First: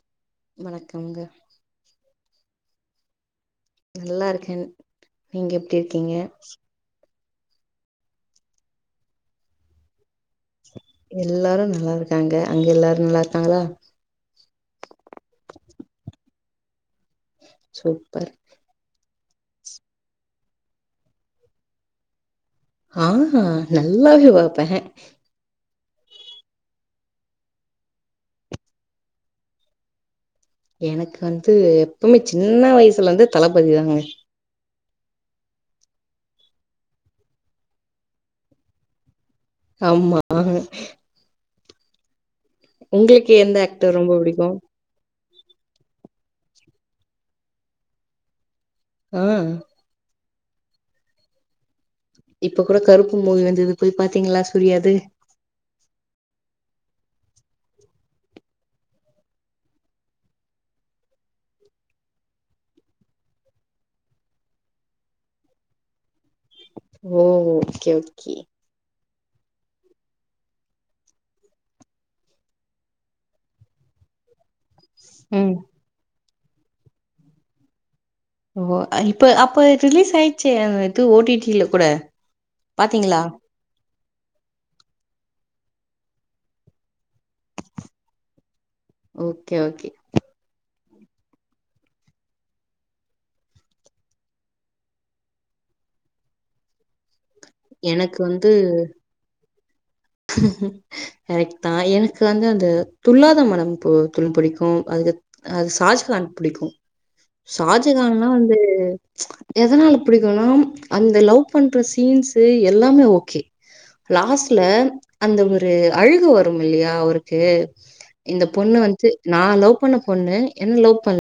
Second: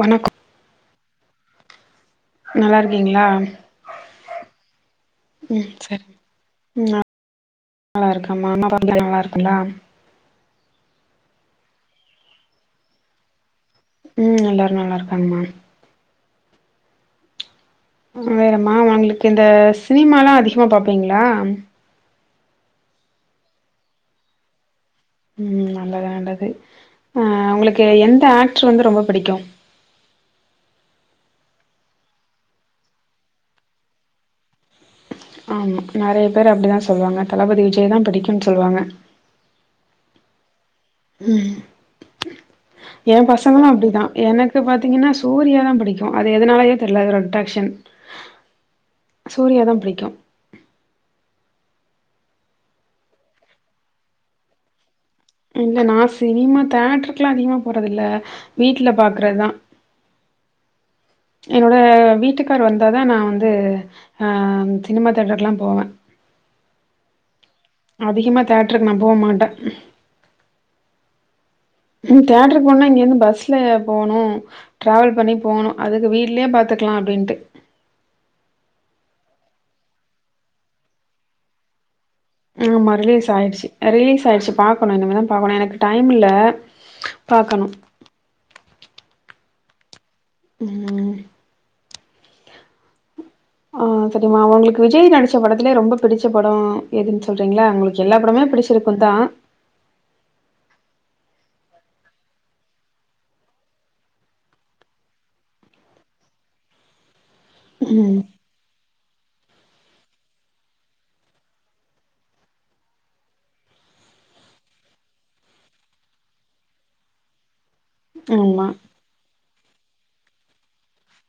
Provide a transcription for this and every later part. வணக்க வணக்கம்ங்க நல்லா இருக்கீங்ளா நல்லா இருக்கேன் நீங்க எப்டி சரி இருக்கீங்க நல்லா இருக்கம்மா அம்மா [unintelligible] நல்லா இருக்குலா எல்லாரு நல்லா இருக்காங்க அங்க எல்லாரு நல்லா இருக்காங்ளா ம் எல்லாரு நல்லா இருக்காங்மா சூப்பர் வேறமா வெங்களுக்கு இந்த சினிமா எல்லா அதிகமா பாப்பீங்ளா ஆ நல்லாவே பாப்பே ம் நல்லதாண்டது ஆ உங்களுக்கு எந்த ஆக்ட்ரு வந்து ரொம்ப புடிக்கு எனக்கு வந்து இப்பல்ல சின்ன வயசுல இருந்து தளபதி தாங்க ஆமா நெறைய பேரு அப்படிதான் சொல்லுவாங்க தளபதி விஜய் தான் புடிக்குன்னு சொல்வாங்க ஆம் மா ம் எ உங்களுக்கு எந்த பசங்களு ஆக்டர் அப்படிதான் ரொம்ப புடிக்கு எனக்கு பாத்தீங்கெனா சூர்யாதான் புடிக்கு அது எதனாலயே தெரியல ஒரு அட்ராக்சன் ஆ சூர்யாதா புடிக்கும் இப்ப கூட கருப்பு மூவி வந்தது போய் பாத்தீங்களா சூரியாது இல்ல நான் சினிமா தேட்ருக்கெல்லா அதிகமா போறது இல்ல வீட்ல பாக்குறதுதா என்னோட வீட்டுக்கார் வந்தாதான் நான் வந்து அ சினிமா தேட்டர்கெலா போவே ஓ ஓகே ஓகே அதிகமா தேட்டருகு நா போ மாட்டெ ம் தேட்ருக்கு போனுனா இங்க இருந்து பஸ்ல போணு டிராவல் பண்ணி ம் போணு அதுக்கு வீட் ல்லெயே பாத்துக்கலா அப்டீன்டு ஓ இப்ப அப்ப ரிலீஸ் ஆயிச்சே இது ஓ டி டி ல கூட ஆமா பாத்தீங்களா ரிலீஸ் ஆயிச்சு ரிலீஸ் ஆயிச்சு பாக்கணு இனிமேதா பாக்கணு எனக்கு டைம் இல்ல பாக்கணு ஓக்கே ஓக்கே ம் ஆ சரிம்மா உங்களுக்கு விஜய் நடிச்ச படத்திலேயே ரொம்ப புடிச்ச படம் எது சொல்றீங்களா உங்களுக்கு எல்லா எனக்கு படமே வந்து புடிச்சிருக்குந்தா கரெக்ட் தா எனக்கு வந்து அந்த துள்ளாத மனமும் துள்ளும் புடிக்கு அது அது ஷாஜகான் புடிக்கு ம். ஷாஜகான்ல்லா வந்து எதனால புடிக்கும்னா அந்த லவ் பண்ற சீன்ஸ் எல்லாமே ஓக்கே லாஸ்ட்ல அந்த ஒரு அழுக வருமில்லையா அவருக்கு இந்த ஆமா, பொண்ணு வந்து நா லவ் பண்ண பொண்ணு என்ன லவ் பண்ல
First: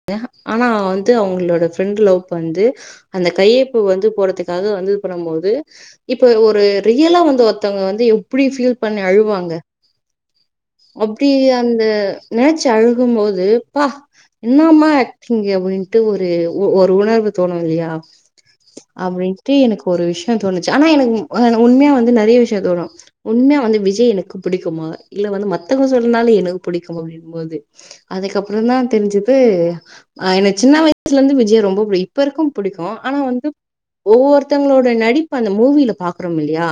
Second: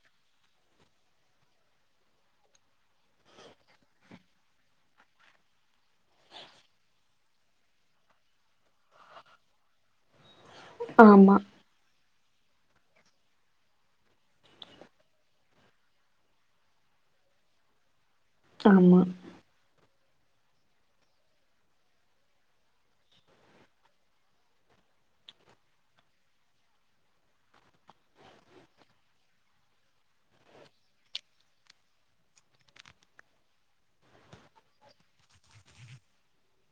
ஆனா வந்து அவங்களோட ஃப்ரெண்ட் லவ் பண்து அந்த கை யொப்பம் வந்து போடறதுக்காக வந்து இது பண்ணு போது இப்ப ஒரு ரியலா வந்து ஒருத்தவங்க வந்து எப்டி ஃபீல் பண்ணி அழுவாங்க அப்டி ஆமா, அந்த நெனச்சு அழுகும்போது ப்பா என்னமா ஆக்டிங்கு அப்டின்ட்டு ஒரு ஒரு உணர்வு தோணு இல்லயா ஆமா. அப்டின்ட்டு எனக்கு ஒரு விஷய தோணு ச்சு ஆனா எனக்கு உண்மையா வந்து நெறைய விஷயோ தோணு உண்மையா வந்து விஜய் எனக்கு புடிக்குமா இல்ல வந்து மத் த்தவங்க சொல்றதுனால எனக்கு புடிக்கும் அப்படிங்குபோது அதுக்கப்புறதா தெரிஞ்சுது எனக் சி ன்ன வயசுல இருந்து விஜய ரொம்ப புடிக்கு இப்பருக்கு புடிக்கு ஆனா வந்து ஒவ்வொருத்தவங்களோட நடிப் பு அந்த மூவியில பாக்குறோமில்லையா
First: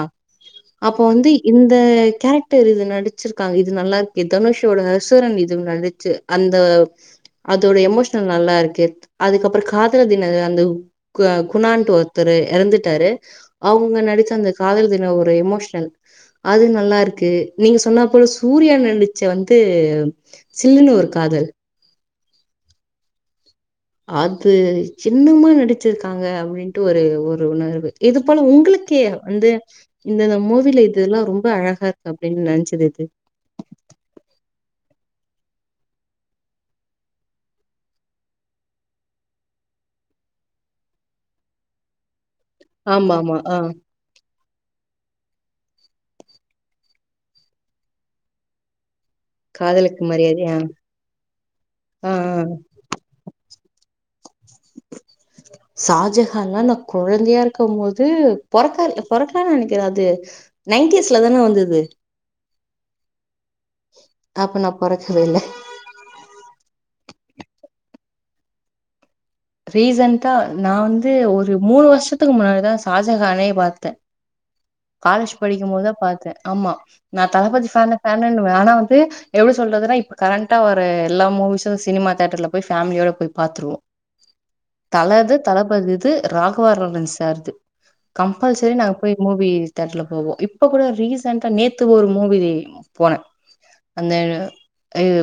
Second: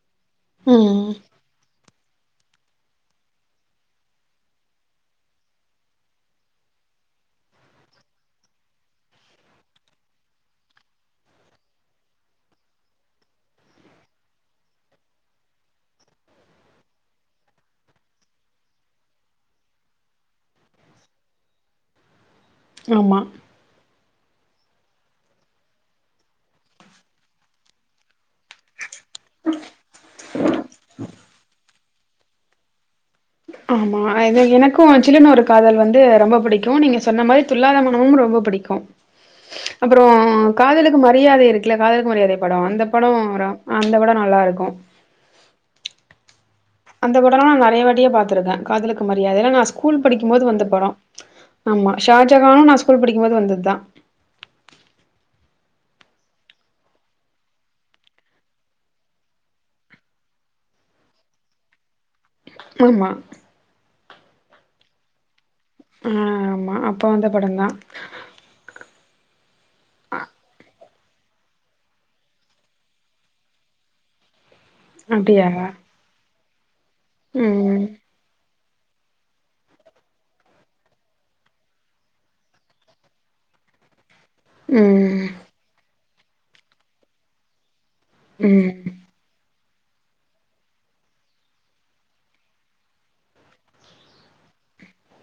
அப்போ ம். வந்து இந் த கேரக்டர் இது நடிச்சிருக்காங்க இது நல்லா இருக்கு தனுஷோட அசுரன் இது நடிச்சு அந்த அதோட எமோஷனல் நல்லா இருக்கே அதுக்கப்புறோ காதலர் தின அந்த குணால் ட்டு ஒருத்தரு எறந்துட்டாரு அவங்க நடிச்ச அந்த காதலர் தின ஒரு எமோஷனல் அது நல்லா இருக்கு நீங்க சொன்ன போ சூ ரியா நடிச்ச வந்து சில்லுன்னு ஒரு காதல் ஆமா அது என்னமா நடிச்சிருக்காங்க அப்டின்ட்டு ஒரு ஒரு உணர்வு இது போல உங்களுக் கு வந்து இந்தந்த மூவியில இதெல்லா ரொம்ப அழகா இருக்கு அப்டின்னு நெனச்சது எது ஆமா அது எனக்கு ஜில்லுனு ஒரு காதல் வந்து ரொம்ப புடிக்கு நீங்க சொன்ன மாரி துள்ளாத மனமும் ரொம்ப புடிக்கு அப்றோ காதலுக்கு மரியாதை இருக்குல காதலுக்கு மரியாதை படோ அந்த படோ ஆமாமா. வரு ஆ. அந்த படோ நல்லா இருக்கு அந்த படல்லா நெறையாவாட்டியே பாத்திருக்கே காதலுக்கு மரியாதைல்ல நா ஸ்கூல் காதலுக்கு படிக்கு போது மரியாதையா வந்த படோ ஆமா ஆ ஆ ஷாஜகானு நா ஸ்கூல் படிக்கும்போது வந்தது தா ஷாஜஹான்லா நா கொழந்தையா இருக்கு போது பொறக்க பொறக்கலானு நெனைக்கிறே அது நை டீஸ்ல தானே வந்தது ஆமா அப்ப நா பொறக்கவே இல்ல ஆமா அப்ப வந்த படம்தா ரீசண்டா நா வந்து ஒரு மூணு வருஷத்துக்கு முன்னாடிதா ஷாஜகானே பாத்தே காலேஜ் அப்டியா? படிக்கு போதா பாத்தே ஆமா நா தளபதி ம் ஃபேன் ஃபேன்னுவ ஆனா ந்து எப்டி சொல்றதுனா இப்ப கரண்டா வர எல்லா மூவிஸும் சினிமா தேட்டர்ல போய் ஃபேமிலியோட போய் பாத்துருவோ ம் தலது தளபதிது ராகவா லாரன்ஸ் சார்து கம்பல்சரி ம் நாங்க போய் மூவி தேட்டர்ல போவோ இப்ப கூட ரீசெண்டா நேத்து ஒரு மூவி போனே அந்த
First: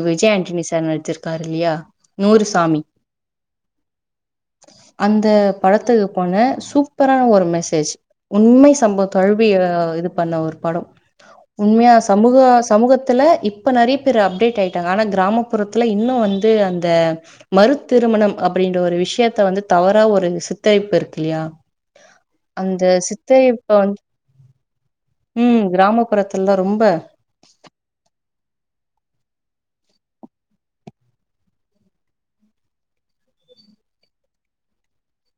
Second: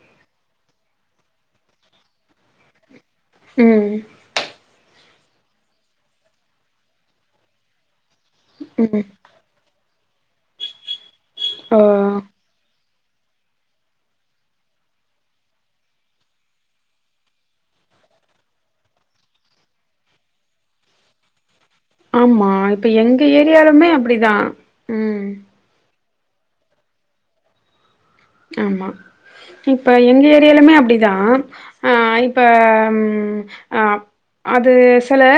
விஜய் ஆண்டனி சார் நடிச்சிருக்காரு இல்லியா நூறு சாமி ம் அந்த படத்துக்கு போன சூப்பரான ஒரு மெசேஜ் உண்மை ம் சம்ப தழுவிய இது பண்ண ஒரு படம் ஓ உண்மையா சமூகா சமூக த்துல இப்ப நெறைய பேரு அப்டேட் ஆயிட்டாங்க ஆனா கிராமப்புறத்துல இன்னு வந்து அந்த மறு திருமணம் அப்டின்ற ஒரு விஷ்யத்த வந்து தவறா ஒரு சித்தரிப்பு இருக்கு இல்லியா ஆமா அந்த இப்ப எங்க சித்தரிப்ப ஏரியாலுமே வந்து அப்டிதான். ம் கிராம புறத்துல்லா ரொம்ப ஆமா இப்ப எங்க ஏரியாலுமே அப்டிதா ஆ இப்ப ம் ம் ஆ அது செல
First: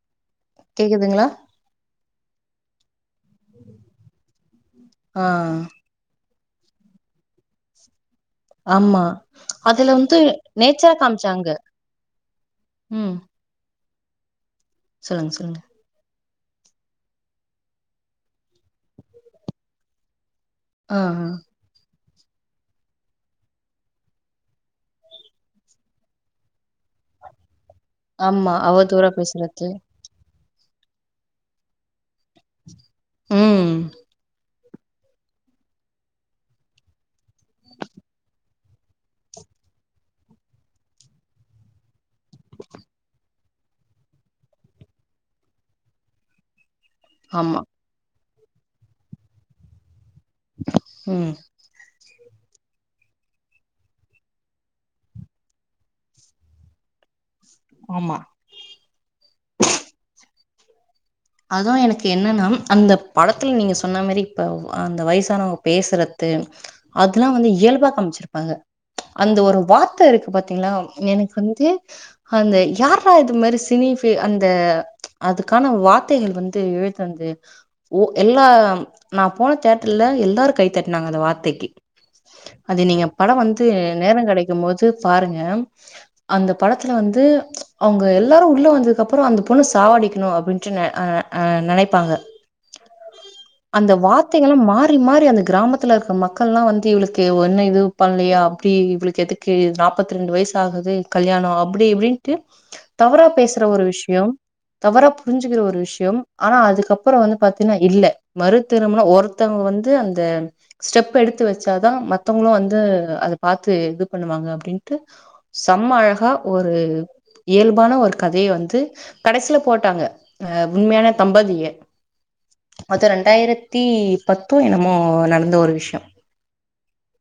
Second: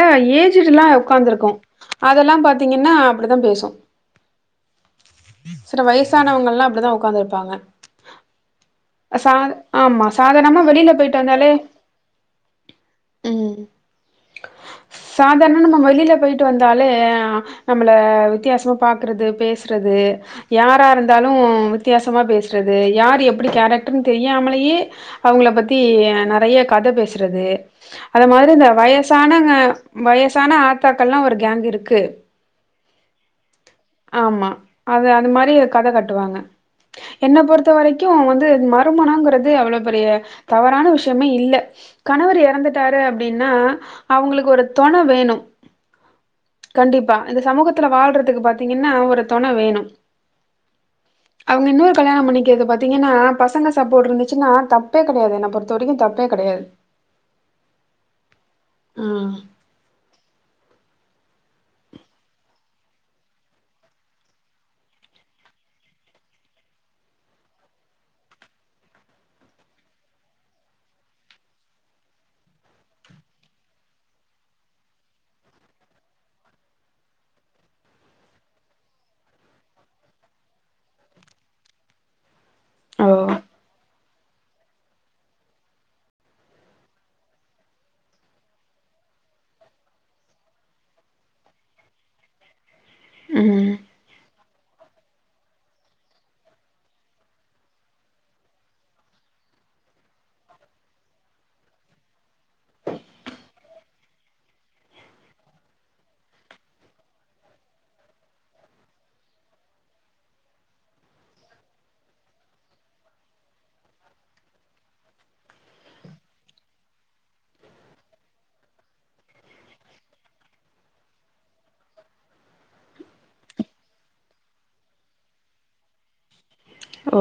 ஏஜுட்டெல்லா கேக்குதுங்களா உக்காந்துருக்கு அதெல்லா பாத்தீங்கன்னா அப்டிதா பேசும் ஆ சில வயசானவங்கல்லா அப்டிதா உக்காந்துருப்பாங்க ஆமா அதுல வந்து சாதாரணமா நேச்சரா வெளியில போயிட்டு காமிச்சாங்க வந்தாலே ம் சொல்லுங்க சாதாரண சொல்லுங்க நம்ம வெளில போயிட் டு வந்தாலே நம்மள வித்தியாசமா பாக்குறது பேசுறது யாரா ஆ இருந்தாலு ஆ. வித்தியாசமா பேசுறது யார் எப்டி கேரக்டர்னு தெரியாமலேயே அவுங்கள பத்தி நறைய கத பேசுறது அது மாதரி ஆமா இந்த அவதூறா வயசானங்க பேசுறது வய சான ஆத்தாக்கள்ல்லா ஒரு கேங் இருக்கு ம் ஆமா அது அத மாரி இருக் கத கட்டுவாங்க என்ன பொறுத்த வரைக்கு வந்து மறுமனங்கறது அவ்ளோ பெரிய தவறான விஷயமே இல்ல கணவர் இறந்துட்டாரு அப்டின்னா அவுங்களுக்கு ஒரு தோண வேணு கண்டிப்பா இந்த ஆமா சமூகத்துல வாழ்றதுக்கு பாத்தீங்கன்னா ஒரு தோண வேணு ம் அவுங்க இன்னொரு கல்யாணோ பண்ணி கிறக்கு பாத்தீங்கன்னா பசங்க சாப்போட்டு இருந்துச்சுன்னா தப்பே கெடையாது என்ன பொறுத்த வரைக்கி தப்பே கெடையாது ஆமா ம் அது எனக்கு என்னன்னா அந்த படத்துல நீங்க சொன்ன மேரி இப்ப அந்த வயசானவங்க பேசுற றது அதெல்லா வந்து இயல்பா காமிச்சிருப்பாங்க அந்த ஒரு வார்த்த இருக்கு பாத்தீங்களா எனக்கு வந்து அந்த யார்ரா இது மாரி சினி ஃப் அந்த அதுக்கான வா ர்த்தைகள் வந்து எழுதுனது ஒ எல்லா நா போன தியேட்டர்ல எல்லாரு கைத்தட்டினாங்க அந்த வார்த்தைக்கி [inaudible] அது நீங்க படோ வந்து நேரோ கெடைக் கி போது பாருங்க அந்த படத்துல வந்து அவுங்க எல்லாரு உள்ள வந்ததுக்கு அப்றோ அந்த பொண்ணு சாவடிக்கணு அப்டின்டு நெ அ அ நெனைப்பாங்க ம். அந்த வா ர்த்தைகள மாறி மாறி அந்த கிராமத்துல இருக்க மக்கள் எல்லா வந்து இவளுக்கு என்ன இது பண்ணலையா அப்டி இவளுக்கு எ க்கு நாப்பத்தி ரெண்டு வயசு ஆகுது கல்யாணோ அப்டி இப்டின்ட்டு தவறா பேசுற ஒரு விஷ்யோ தவற புரிஞ்சுக்கிற ஒரு விஷ் யோ ஆனா அதுக்கப்றோ வந்து பாத்தீங்கன்னா இல்ல மறு திருமணோ ஒருத்தவங்க வந்து அந்த ஸ்டெப் எடுத்து வச்சாதா மத்தவங்களு வந்து அத பாத்து இது பண்ணுவாங்க அப்டின்ட்டு ச ம்ம அழகா ஒரு இயல்பான ஒரு கதைய வந்து கடைசியில போட்டாங்க ஆ உண்மையான தம்பதிய அது ரெண்டாயிரத்தி பத்து என்னமோ நடந்த ஒரு விஷ்யோ ஓ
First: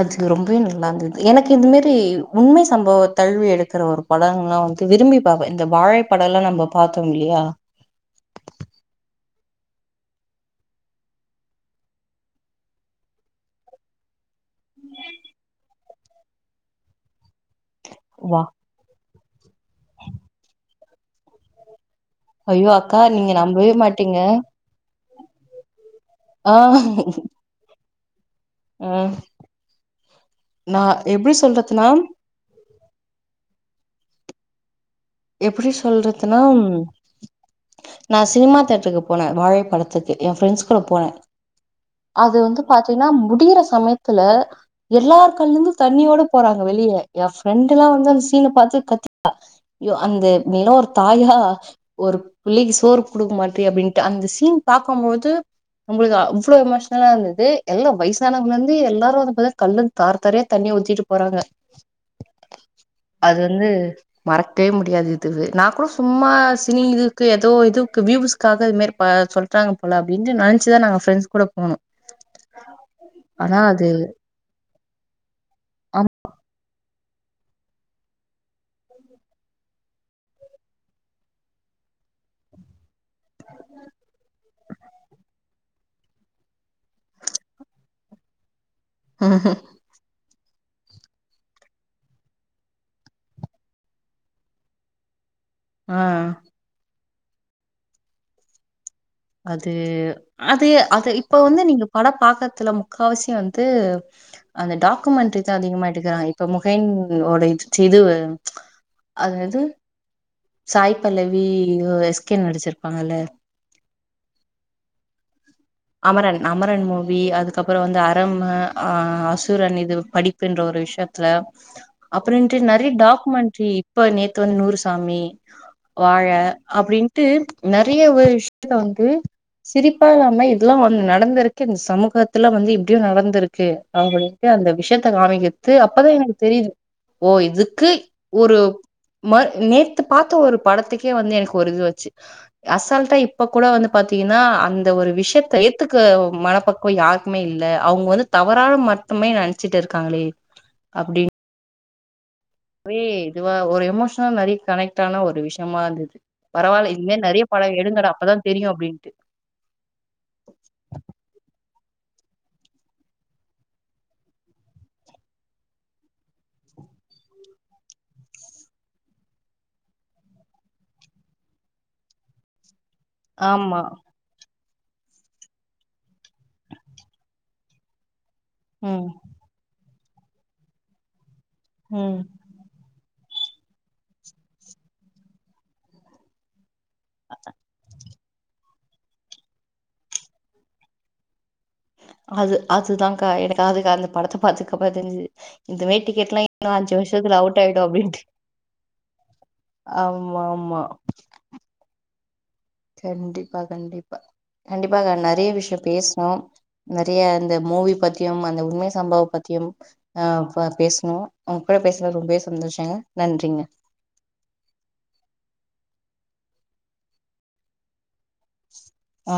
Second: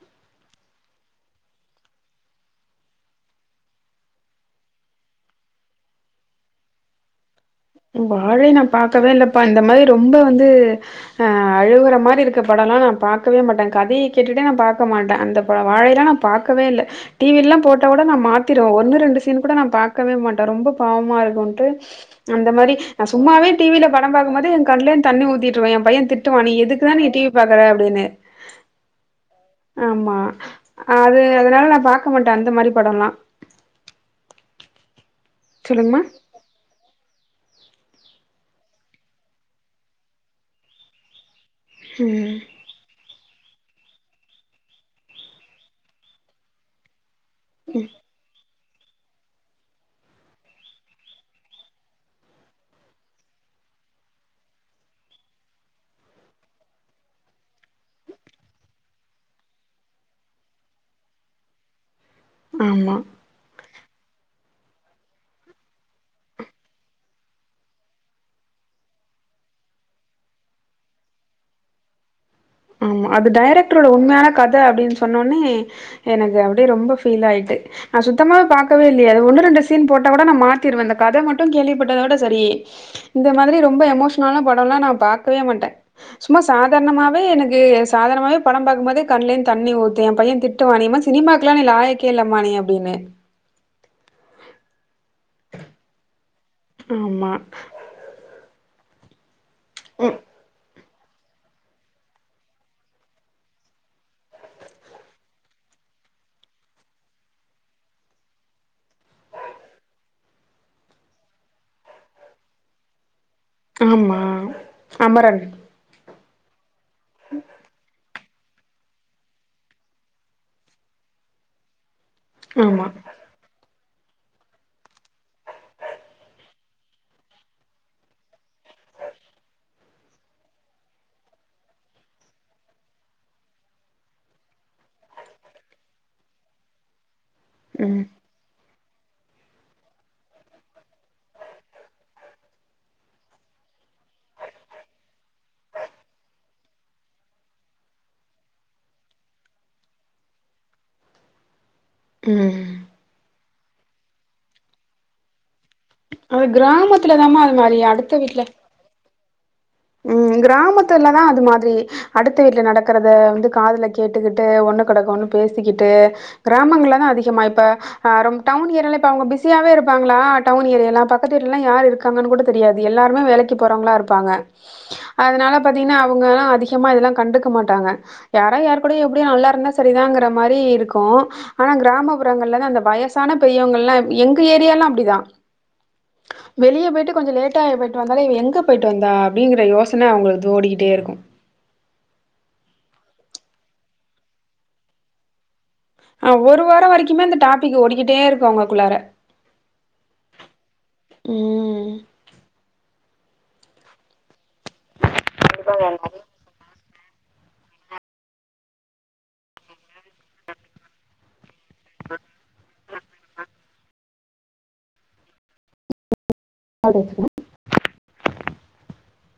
அது ரொம்பவே நல்லா இருந்தது எனக்கு இதுமேரி உண்மை சம்பவ தழுவி எடுக்கிற ஒரு படங்கெல்லா நா வந்துட்டு விரும்பி பாப்பே இந்த வாழை படோ எல்லா நம்ம பாத்தோ இல்லியா வாழை நா பாகக்கவே இல்லப்பா இந்த மாரி ரொம்ப வந்து அ அழுவுற மாரி இருக்க படோள்ள நா பாக்கவே மாட்டே கதைய கேட்டுட்டே நா பாக்க மாட்டே அந்த வாழையெல்லா நா பாக்கவே இல்ல டிவில்லா போட்டா கூட நா வா மாத்திறுவ ஒன்னு ரெண்டு சீன் கூட நா பாக்கவே மாட்ட ரொம்ப பாவமாருக்குன்ட்டு அந்த ஐயோ மாரி அக்கா நா நீங்க சும்மாவே நம்பவே டிவில படம் மாட்டீங்க பாக்கும்போது எ கண்லந் தண்ணி ஊத்திட்ருக்கு எ பைய திட்டுவா நீ எதுக்கு தா நீ டி வி பாக்கற அப்பிடின்னு ம் ஆமா அது அதனால நா சொல்றதுன்னா பாக்க மாட்ட அந்த மாரி படொல்லா எப்டி சொல்றதுனா நா சினிமா தேட்ருக்கு போன வாழைப்படத்துக்கு எ ஃப்ரெண்ட்ஸ் கூட போன அது ம். வந்து பாத்தீங்கன்னா மு டியிர சமயத்துல எல்லார் கண்களருந்து தண்ணியோட போறாங்க வெளிய எ ஃப்ரெண்டு்ல்லா வந்து அந்த சீன பாத்து கத்திட்டா அய்யோ அந்த நீல்லா ஒரு தாயா ஒரு பிள்ளைக்கு சோறு குடுக்க மாட்டியே அப்டீன்டு அந்த சீன் பா பாக்கம்மோது உங்களுக்கு அவ்ளோ எமோஷனலா இருந்தது எல்லா வயிசானவங்கந்து எல்லாரு வந்து பாத்தா கண்லந் தாரத்தாரையா தண்ணி ஊத்திட்டு போறாங்க ஆமா. அது வந்து மறக் வே முடியாது இதுவு நா கூட சும்மா சினி இதுக்கு ஏதோ இதுவ்க்கு வியூவுஸ்காக இது மாரி ப சொல்றா ங்க போல அப்டின்டு நென்ச்சிதா நாங்க பிரெண்ட்ஸ் கூட போனோ ஆமா அது ஆனா டைரக்டரோட அது உண்மையான கத அப்டின் சொன்னோனே எனக்கு அ ப்டியே ரொம்ப பீல் ஆயிட்து நா சுத்தமா பாக்கவே இல்லியா அது ஒன்னு ரெண்டு சீன் போட்ட கூட நா மாத்திருவ இந்த கத மட்டு கே கேள்விப்பட்டதோட செரி இந்த மாதிரி ரொம்ப எமோஷ்னலான படொல்லா நா பாக்கவே மாட்ட சும்மா சாதாரணமாவே எனக் கு சாதணமாகவே படம் பாக்கபோது ஆம் கண்லேந் தண்ணி ஊத்து எ பைய திட் டுவா நீ எம்மா சினிமாக்கெல்லா நீ லாயக்கே இல்லமா நீ அப்டின்னு அ ஆமா அது ம் அது அது இப்ப வந்து நீங்க படம் பாக்கற்துல முக்காவசி வந்து அந்த டாக்குமெண்ட்ரி தா அதிகமா எடுக்கறாங்க இப்ப முகேன்னோட இத் இதுவு அத்தேது சாய் பல்லவி எஸ்கே நடிச்சிருப்பாங்கல்ல ஆமா அமரன் அமரன் அமரன் மூவி அதுக்கப்பறோ வந்து அ ரம்மு அ அசுரன் இது படிப்பின்ற ஒரு விஷயத்துல அப்றின்டு ஆமா நெறைய டாக்குமெண்ட்ரி இப்ப நேத்து வந்து நூறுசாமி வாழ அப்டின்ட்டு நெறைய ஒரு விஷயத்துல வந்து சிரிப்பாவோமையும் இதெல்லா வந்து நடந்துருக்கே இந்த சமூகத்துல வந்து இப்டியு நடந்துருக்கே அவுங்களுக்கு அந்த விஷேத்த காமிக்கற் து அப்பதா எனக்கு தெரியிது ஒ இதுக்கு ம் ஒரு மர் நேத்து பாத்த ஒரு படத்துக்கே வந்து எனக்கு ஒரு இதுவச்சி அசால்ட்டா இப்ப கூட வந்து பாத்தீங்கன்னா அந்த ஒரு விஷயத் த ஏத்துக்க மனப்பக்குவோ யாருக்குமே இல்ல அவுங்க வந்து தவறான மட்டுமே நெனச்சிட்டு இருக்காங்ளே அப்டின் ம் அப்டி இதுவா ஒரு எமோஷ்னா நெறைய கனெக்ட்டான ஒரு விஷ் யம்மாருந்தது அது பரவால இத் கிராமத்துல மேர் தாமா நெறைய அது படோ மாரி எடுங்கட அடுத்த அப்பதா வீட்ல தெரியு அப்படின்ட்டு ம் கிராமத்துலதா அது மாதிரி அடுத்த வீட்ல நடக்குறத வந்து காதுல கேட்டுக்குட்டு ஒன்னு கடக்க ஒன்னு பேசிக்கிட்டு கிராமங்கள்ள தா அதிகமா இப்ப அ ரொம் டௌன் ஏரியளா அவுங்க பிஸியாவே இருப்பாங்களா டௌன் ஏரியளா பக்கத்து வீட்லலா யார் இருக்கா ங்கன் கூட தெரியாது எல்லாருமே வேலைக்கு ஆமா போறவங்களாருப்பாங்க அதனால பாத்தீங்கன்னா அவுங்க அதிகமா இதெல்லா கண்டுக்க மாட்டாங்க யாரா யார் கூட ம் எப்டியோ நல்லாருந்தா சரிதாங்குற மாரி இருக்கு ஆனா ம் கிராமப்புறங்கள்ல தா அந்த வயஸ் சான பெரியவங்கல்லா எங்க ஏரியால்லா அப்டிதா வெளிய போயிட்டு கொஞ்சோ லேட்ட போய்ட்டு வந் இது மாரி இவ எங்க போயிட்டு வந்தா அப்டிங்கிற யோசன அவுங்களுக்கு தோடிக்கிட்டேருக்கு அது அதுதாங்கா எனக்கு அதுக்கு அந்த படத்த பாத்ததுகப்புறோ தா தெரிஞ்சிது இந்தமாரி ஆ டிக்கெட்லா ஒரு இன்னோ வாரோ அஞ்சு வரைக்குமே அந்த வருஷத்துல அவுட் டாபிக் ஆயிடு ஓடிக்கிட்டே அப்டின்ட்டு இருக்கு அவங்களுக்குள்ளார ஆமா ஆமா ம் கண்டிப்பா கண்டிப்பா கண்டிப்பாக நெறைய விஷயம் பேசுனோம் நெறையா அந்த மூவி பத்தியும் அந்த உண்மை சம்பவ பத்தியும் அ பேசுனோ ஒங்க கூட பேசுனதுல ரொம்பவே சந்தோஷங்க நன்றிங்க [inaudible] ஆ